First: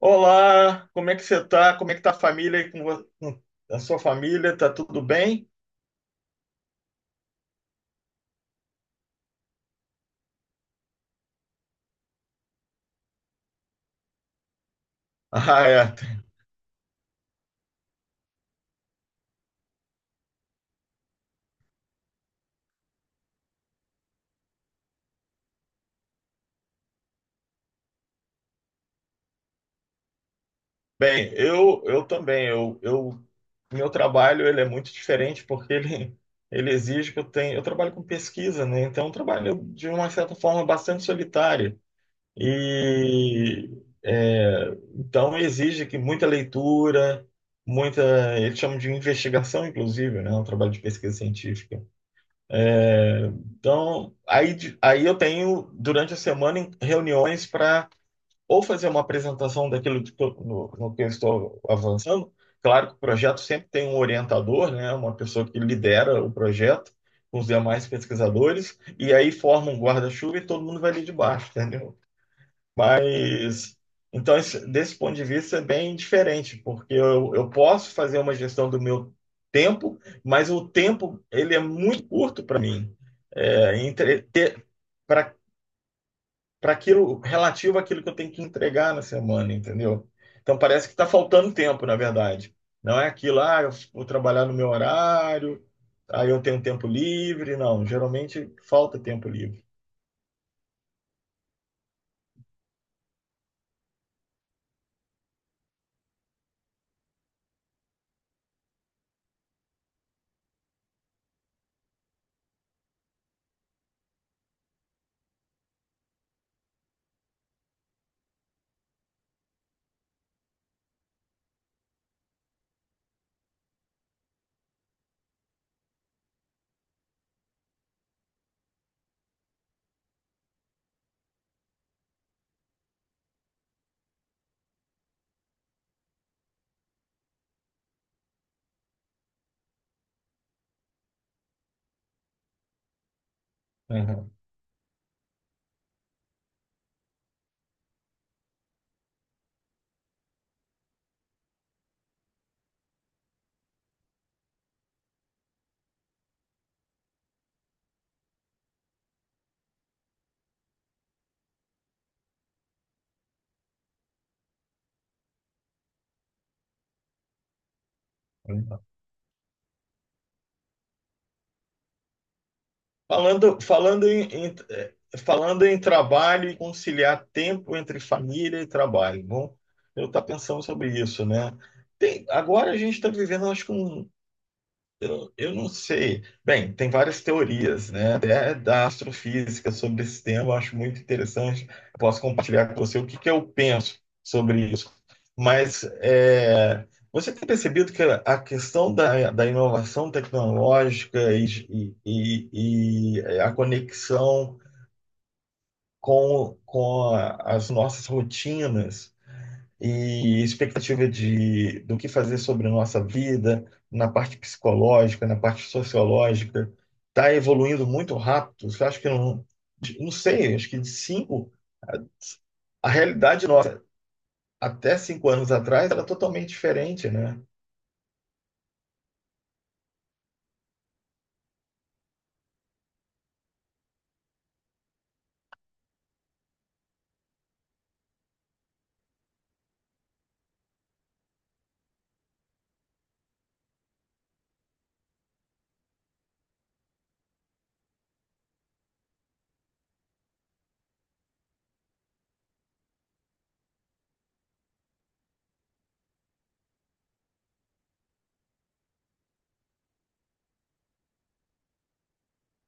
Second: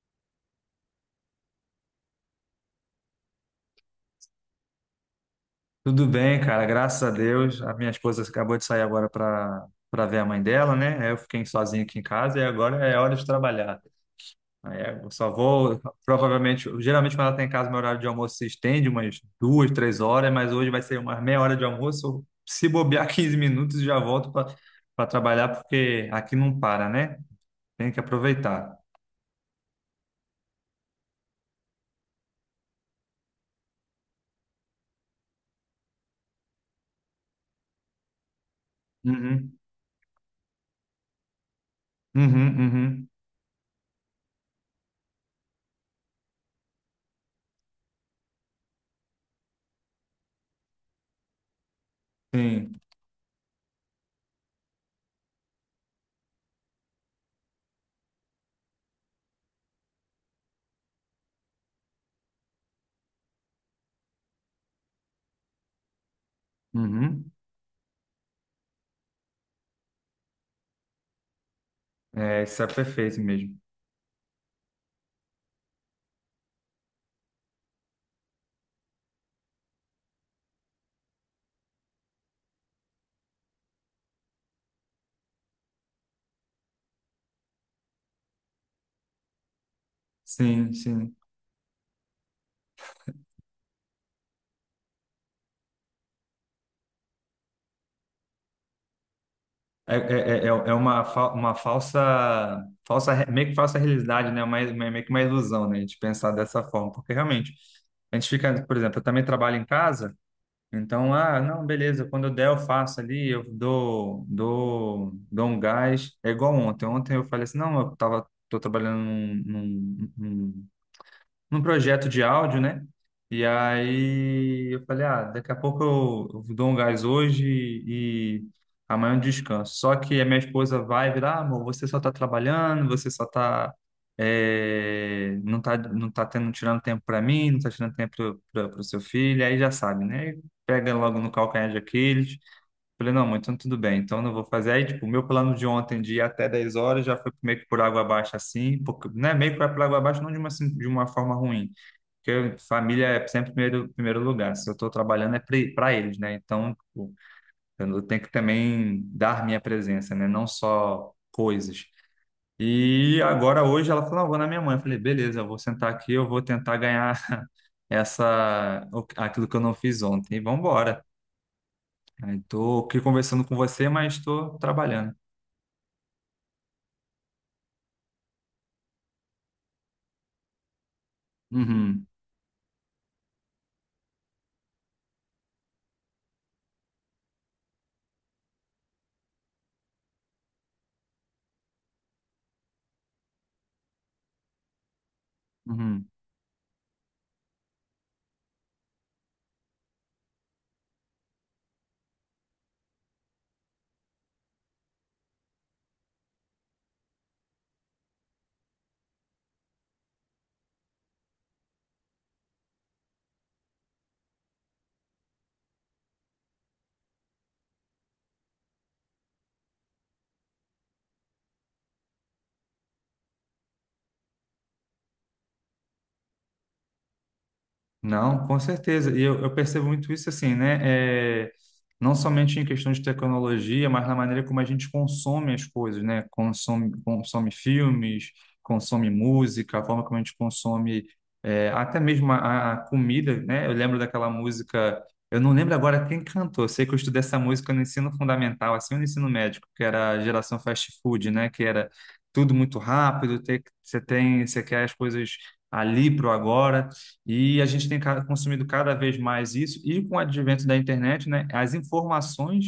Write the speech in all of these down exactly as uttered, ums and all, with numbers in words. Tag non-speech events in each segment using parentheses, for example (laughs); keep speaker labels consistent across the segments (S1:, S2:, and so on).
S1: Olá, como é que você tá? Como é que tá a família aí com vo- com a sua família? Tá tudo bem?
S2: Tudo bem, cara, graças a Deus. A minha esposa acabou de sair agora para para ver a mãe dela, né? Aí Eu fiquei sozinho aqui em casa e agora é hora de trabalhar. Aí eu só
S1: (laughs) Ah,
S2: vou,
S1: é.
S2: provavelmente, geralmente quando ela está em casa, meu horário de almoço se estende umas duas, três horas, mas hoje vai ser umas meia hora de almoço. Se bobear (laughs) quinze minutos, já volto para para trabalhar, porque aqui não para, né? Tem que aproveitar.
S1: Bem, eu eu também, eu, eu meu trabalho ele é muito diferente porque ele ele exige que eu tenha, eu trabalho com pesquisa, né? Então, é um
S2: Uhum,
S1: trabalho de uma certa forma bastante solitário
S2: uhum, uhum.
S1: e é, então exige que muita leitura, muita, eles chamam de investigação inclusive, né? É Um trabalho de pesquisa científica.
S2: Sim.
S1: Então, aí, de- aí eu tenho, durante a semana, em- reuniões para ou fazer uma apresentação daquilo de que eu- no, no que eu estou avançando. Claro que o projeto sempre tem um orientador, né? Uma pessoa que lidera o projeto
S2: Uhum.
S1: com os demais pesquisadores, e aí forma um guarda-chuva e todo mundo vai ali de baixo, entendeu?
S2: É, isso é perfeito mesmo.
S1: Isso. Então, esse- desse ponto de vista, é bem diferente, porque eu, eu posso fazer uma gestão do meu tempo, mas o tempo ele é muito curto para mim. É, entre, ter, para para aquilo relativo àquilo que eu tenho que entregar na semana, entendeu? Então
S2: Sim,
S1: parece que está
S2: sim.
S1: faltando tempo, na verdade. Não é aquilo, ah, eu vou trabalhar no meu horário, aí eu tenho tempo livre. Não, geralmente falta tempo livre.
S2: É, é, é é é uma, fa- uma falsa, falsa, re- meio que falsa realidade, né? Uma, uma- meio que uma ilusão, né? A gente pensar dessa forma. Porque realmente, a gente fica, por exemplo, eu também trabalho em casa, então, ah, não, beleza, quando eu der, eu faço ali, eu dou, dou, dou um gás. É igual ontem. Ontem eu falei assim, não, eu tava, tô trabalhando num, num projeto de áudio, né? E aí eu falei, ah, daqui a pouco eu eu dou um gás hoje e amanhã eu descanso. Só que a minha esposa vai virar, ah, amor, você só tá trabalhando, você só tá, é, não tá, não tá tendo, tirando tempo para mim, não tá tirando tempo para o seu filho, aí já sabe, né? Pega logo no calcanhar de Aquiles. Falei, não, mãe, então tudo bem, então não vou fazer. Aí, tipo, o meu plano de ontem de ir até dez horas já foi meio que por água abaixo, assim, porque, né, meio que por água abaixo, não de uma, assim, de uma forma ruim, porque família é sempre primeiro, primeiro lugar. Se eu estou trabalhando é para eles, né? Então, tipo, eu tenho que também dar minha presença, né? Não só coisas. E agora, hoje, ela falou, não, vou na minha mãe. Eu falei, beleza, eu vou sentar aqui, eu vou tentar ganhar (laughs)
S1: Uhum.
S2: essa, o- aquilo que eu não fiz ontem. E vamos embora. Estou aqui conversando com
S1: Falando,
S2: você,
S1: falando
S2: mas
S1: em, em-
S2: estou
S1: eh,
S2: trabalhando.
S1: falando em trabalho e conciliar tempo entre família e trabalho. Bom, eu estou pensando sobre isso, né?
S2: Uhum,
S1: Tem- agora a gente está vivendo, acho que um, eu, não- eu não sei. Bem, tem várias teorias, né? Até da astrofísica sobre esse tema, eu acho muito interessante. Posso compartilhar com você o que que eu penso sobre isso. Mas
S2: uhum.
S1: é, você tem percebido que a questão da, da inovação tecnológica e, e, e a conexão com, com a- as nossas rotinas e expectativa de, do que fazer sobre a nossa vida, na parte psicológica, na parte sociológica, está evoluindo muito rápido. Eu acho que não, não sei, acho que de cinco, a, a realidade nossa até cinco anos atrás era totalmente diferente, né?
S2: Não, com certeza. E eu, eu percebo muito isso assim, né? É, não somente em questão de tecnologia, mas na maneira como a gente consome as coisas, né? Consome, consome filmes, consome música, a forma como a gente consome é, até mesmo a, a comida, né? Eu lembro daquela música, eu não lembro agora quem cantou. Eu sei que eu estudei essa música no ensino fundamental, assim, ou no ensino médio, que era a geração fast food, né? Que era tudo muito rápido, tem- você tem, você quer as coisas ali pro agora. E a gente tem ca- consumido cada vez mais isso, e com o advento da internet, né, as informações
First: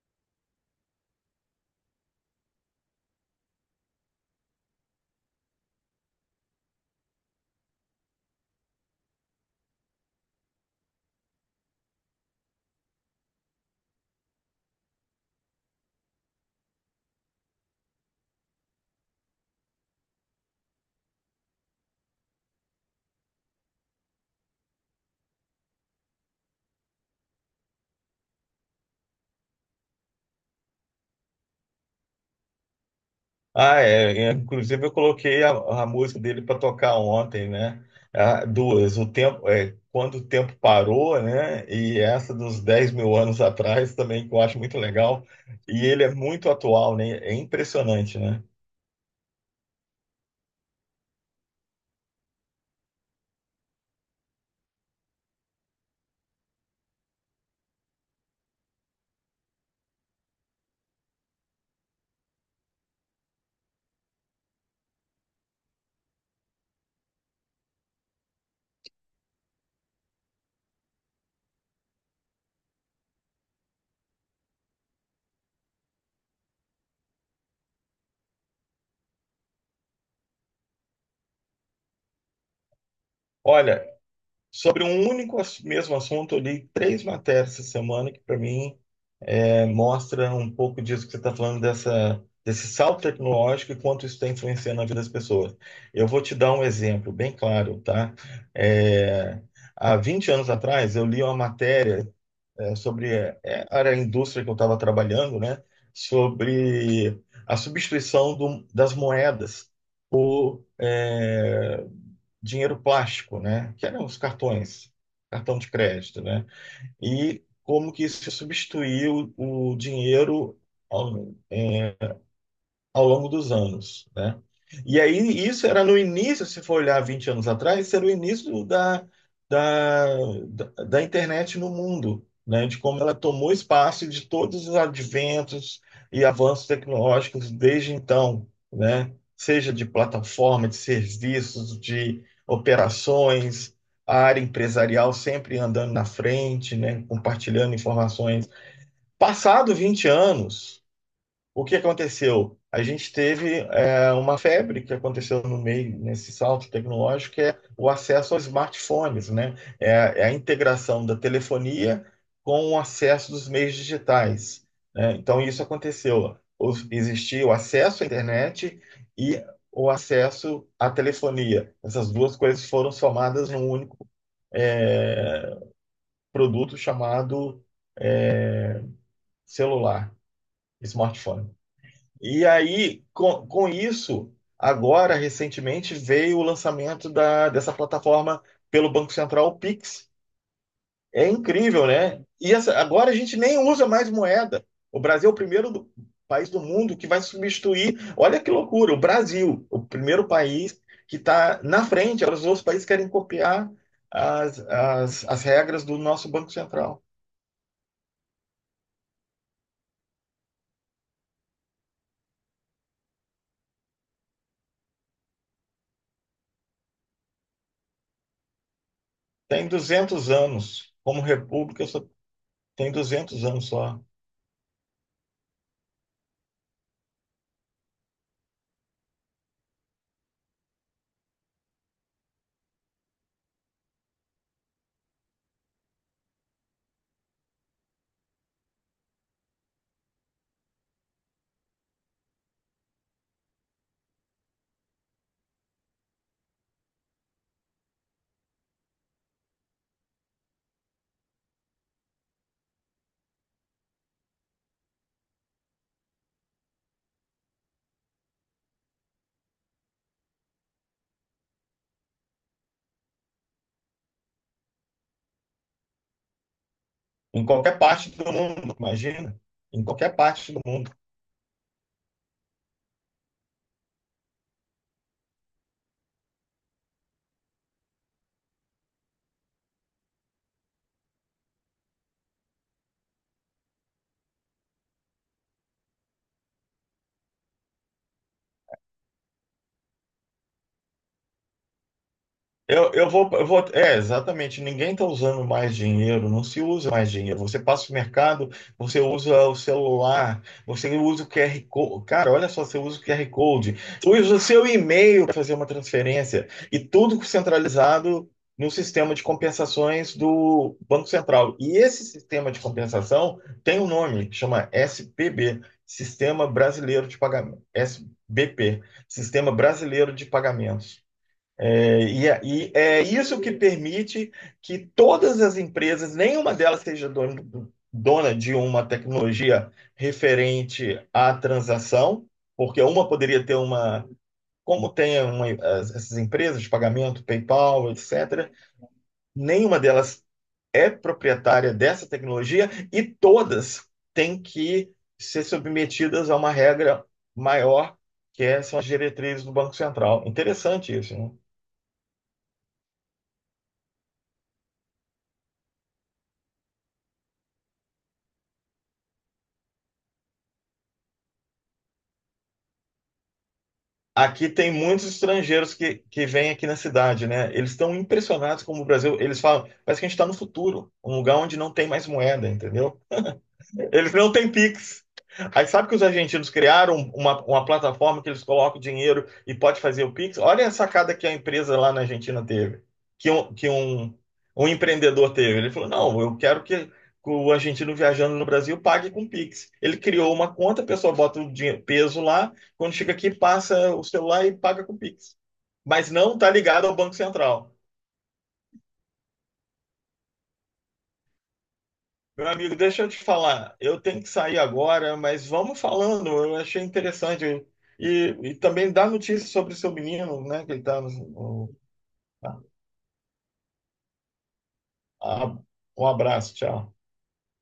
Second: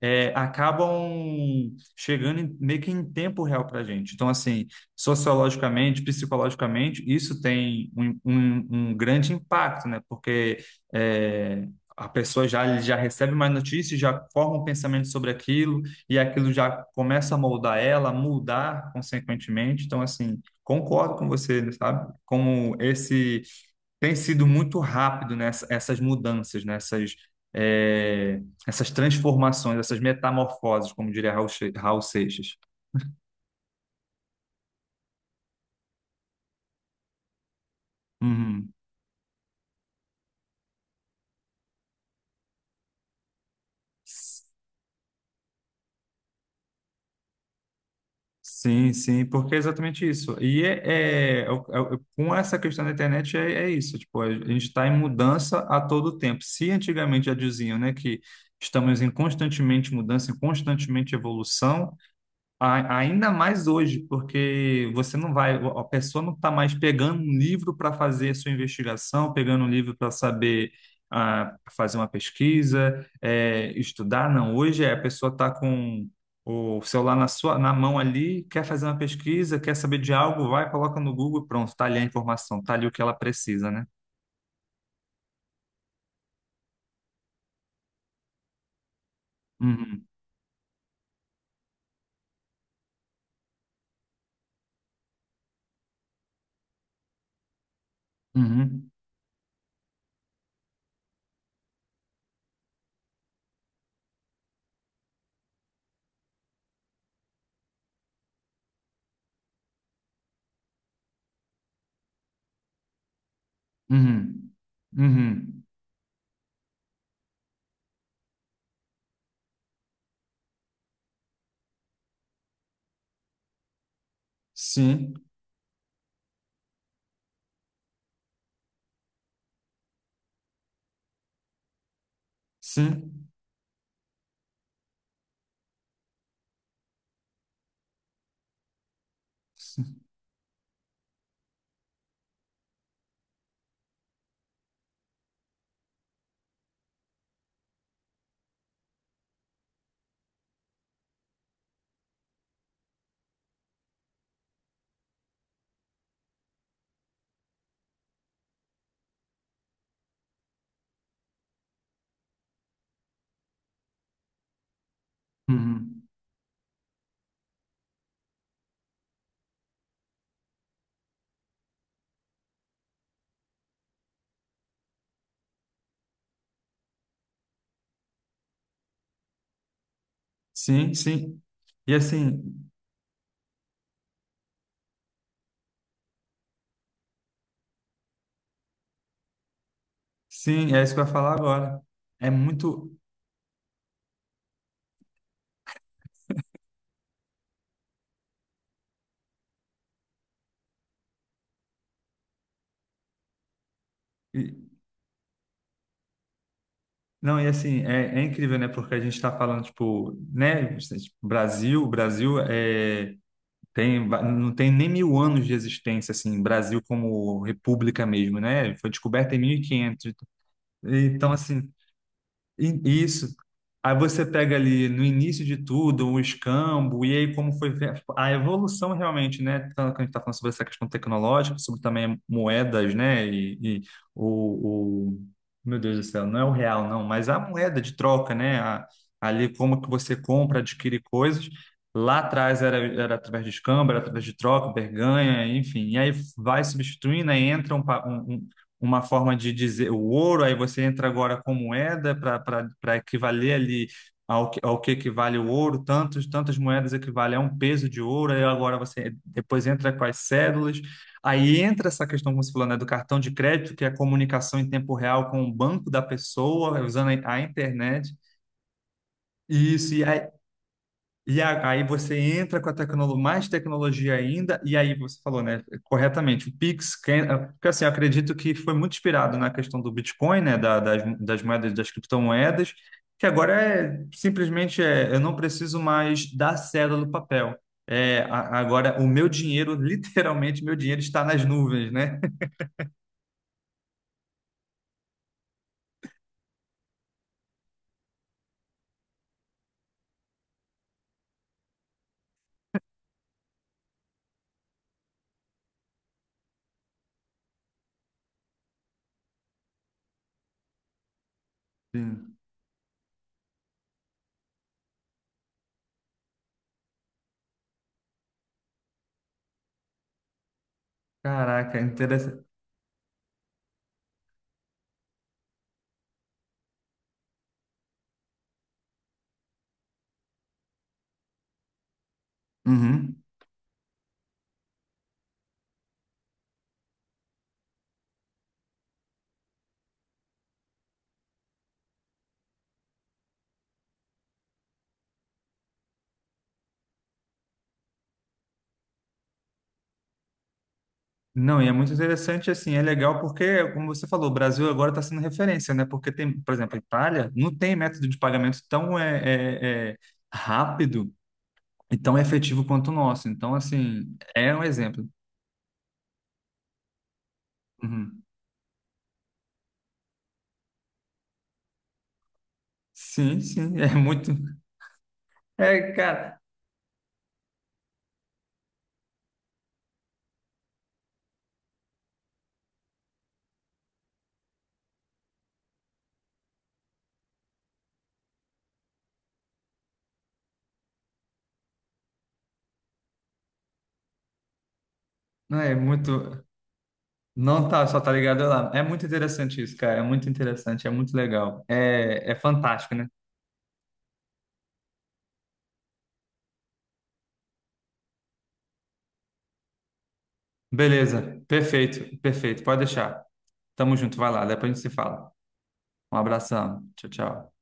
S2: eh, acabam chegando em- meio que em tempo real para a gente. Então, assim, sociologicamente, psicologicamente, isso tem um, um- um grande impacto, né? Porque eh, a pessoa já, já recebe mais notícias, já forma um pensamento sobre aquilo, e aquilo já começa a moldar ela, mudar consequentemente. Então, assim, concordo com você, sabe? Como esse tem sido muito rápido nessa, essas mudanças, nessas é, essas transformações, essas metamorfoses, como diria Raul, Che- Raul Seixas.
S1: Ah, é, é, inclusive eu coloquei a, a música dele para tocar ontem, né? Ah,
S2: Uhum.
S1: duas. O tempo, é, quando o tempo parou, né? E essa dos dez mil anos atrás também, que eu
S2: S-
S1: acho muito legal. E ele é muito atual, né? É impressionante, né?
S2: Sim, sim, porque é exatamente isso. E é, é- é o- é o- com essa questão da internet é, é isso, tipo, a gente está em mudança a todo tempo. Se antigamente já diziam, né, que estamos em constantemente mudança, em constantemente evolução, A- Ainda mais hoje, porque você não vai, a pessoa não está mais pegando um livro para fazer sua investigação, pegando um livro para saber ah, fazer uma pesquisa, eh, estudar, não. Hoje é, a pessoa está com o celular na sua, na mão ali, quer fazer uma pesquisa, quer saber de algo, vai, coloca no Google, e pronto, está ali a informação, está ali o que ela precisa, né?
S1: Olha, sobre um único ass- mesmo assunto, eu li três matérias essa semana que, para mim, É,
S2: Uhum,
S1: mostra um pouco disso que você está falando, dessa, desse salto tecnológico e quanto isso está influenciando a vida das pessoas. Eu vou te dar um exemplo bem claro, tá?
S2: uhum,
S1: É, Há vinte anos atrás, eu li uma matéria é, sobre, é, era a indústria que eu estava trabalhando, né? Sobre a substituição do, das moedas, é, dinheiro plástico, né? Que eram os
S2: uhum,
S1: cartões, cartão
S2: uhum.
S1: de crédito, né? E como que isso substituiu o dinheiro, ó, é, ao longo dos anos, né? E
S2: Sim,
S1: aí isso era no início, se for olhar vinte anos atrás, isso era o início da, da, da, da internet no mundo, né? De como ela
S2: sim,
S1: tomou espaço e de todos os adventos e avanços tecnológicos desde então, né? Seja de
S2: sim.
S1: plataforma, de serviços, de operações, a área empresarial sempre andando na frente, né? Compartilhando informações. Passado vinte anos o que aconteceu? A gente teve é, uma febre que aconteceu no meio, nesse salto tecnológico, que é o acesso aos smartphones, né? É, é a integração da telefonia com o acesso dos meios digitais, né? Então, isso
S2: Uhum.
S1: aconteceu. O- Existia o acesso à internet e o acesso à telefonia. Essas duas coisas foram somadas num único, é, produto chamado celular,
S2: Sim, sim.
S1: smartphone.
S2: E
S1: E
S2: assim,
S1: aí, com, com isso, agora, recentemente, veio o lançamento da, dessa plataforma pelo Banco Central, o Pix.
S2: sim, é isso que eu ia
S1: É
S2: falar agora.
S1: incrível, né?
S2: É
S1: E essa-
S2: muito.
S1: agora a gente nem usa mais moeda. O Brasil é o primeiro do- país do mundo que vai substituir. Olha que loucura, o Brasil, o primeiro país que está na frente. Agora os outros países querem copiar as,
S2: e-
S1: as, as regras do nosso Banco Central.
S2: Não, e assim, é, é incrível, né? Porque a gente está falando, tipo, né? Tipo, Brasil, Brasil, é, tem, va- não tem nem mil anos de existência, assim, Brasil como república mesmo, né? Foi descoberta em mil e
S1: Tem
S2: quinhentos
S1: duzentos anos, como
S2: Então, assim,
S1: república, só
S2: E-
S1: tem
S2: isso.
S1: duzentos anos
S2: Aí
S1: só.
S2: você pega ali no início de tudo o escambo, e aí como foi ver a evolução realmente, né? Tanto que a gente está falando sobre essa questão tecnológica, sobre também moedas, né? E, e o, o- Meu Deus do céu, não é o real, não, mas a moeda de troca, né? A- ali como que você compra, adquire coisas. Lá atrás era, era através de escambo, era através de troca, barganha, enfim. E aí vai substituindo, aí entra uma forma de dizer o ouro, aí você entra agora com moeda para equivaler ali ao, que- ao que equivale o ouro, tantos, tantas moedas equivale a um peso de ouro, aí agora você depois entra com as cédulas, aí entra essa questão, como você falou, né, do cartão de crédito, que é a comunicação em tempo real com o banco da pessoa, usando a a
S1: Em qualquer parte
S2: internet.
S1: do mundo, imagina. Em
S2: Isso,
S1: qualquer parte do mundo.
S2: e a- aí você entra com a tecnolo- mais tecnologia ainda, e aí você falou, né, corretamente, o Pix, quem- é, porque assim, eu acredito que foi muito inspirado na questão do Bitcoin, né, da- das, das moedas, das criptomoedas, que agora é simplesmente, é, eu não preciso mais da cédula do papel. É, a- agora o meu dinheiro, (laughs) literalmente, meu dinheiro está nas nuvens, né?
S1: Eu, eu vou, eu vou. É, exatamente. Ninguém está usando mais dinheiro, não se usa mais dinheiro. Você passa o mercado, você usa o celular, você usa o Q R Code. Cara, olha só, você usa o Q R Code, você usa o seu e-mail para fazer uma transferência. E tudo centralizado no sistema de compensações do Banco Central. E esse
S2: Sim.
S1: sistema de compensação tem um nome, chama S P B, Sistema Brasileiro de Pagamento. S B P, Sistema Brasileiro de Pagamentos.
S2: Caraca,
S1: É, E, é,
S2: interessante.
S1: e é isso que permite que todas as empresas, nenhuma delas seja dona, dona de uma tecnologia referente à transação, porque uma poderia ter uma, como tem uma- as- essas empresas de pagamento, PayPal, etcétera, nenhuma delas é proprietária dessa tecnologia e todas têm que ser submetidas a uma regra maior, que é- são as diretrizes do Banco Central. Interessante isso, né?
S2: Não, e é muito interessante, assim, é legal porque, como você falou, o Brasil agora está sendo referência, né? Porque tem, por exemplo, a Itália não tem método de pagamento tão é, é, é, rápido e tão efetivo quanto o nosso. Então, assim,
S1: Aqui
S2: é um
S1: tem muitos
S2: exemplo.
S1: estrangeiros que, que vêm aqui na cidade, né? Eles estão
S2: Uhum.
S1: impressionados como o Brasil. Eles falam, parece que a gente está no futuro, um lugar onde não tem mais moeda, entendeu?
S2: Sim, sim, (laughs) é
S1: Eles não
S2: muito.
S1: têm Pix. Aí sabe
S2: É,
S1: que os
S2: cara,
S1: argentinos criaram uma, uma plataforma que eles colocam dinheiro e pode fazer o Pix? Olha a sacada que a empresa lá na Argentina teve, que um, que um, um empreendedor teve. Ele falou: não, eu quero que o argentino viajando no Brasil pague com Pix. Ele criou uma conta, a pessoa bota o dinhe- peso lá, quando chega aqui, passa o celular e paga com Pix.
S2: não é
S1: Mas não
S2: muito.
S1: está ligado ao Banco
S2: Não
S1: Central.
S2: tá, só tá ligado lá. É muito interessante isso, cara. É muito interessante, é muito legal. É, é
S1: Meu amigo,
S2: fantástico,
S1: deixa
S2: né?
S1: eu te falar. Eu tenho que sair agora, mas vamos falando. Eu achei interessante. E, e também dá notícias sobre o seu menino, né? Que ele tá no.
S2: Beleza,
S1: no-
S2: perfeito,
S1: tá.
S2: perfeito. Pode deixar. Tamo junto, vai lá, depois a gente se fala.
S1: Ah, um
S2: Um
S1: abraço,
S2: abração.
S1: tchau.
S2: Tchau, tchau.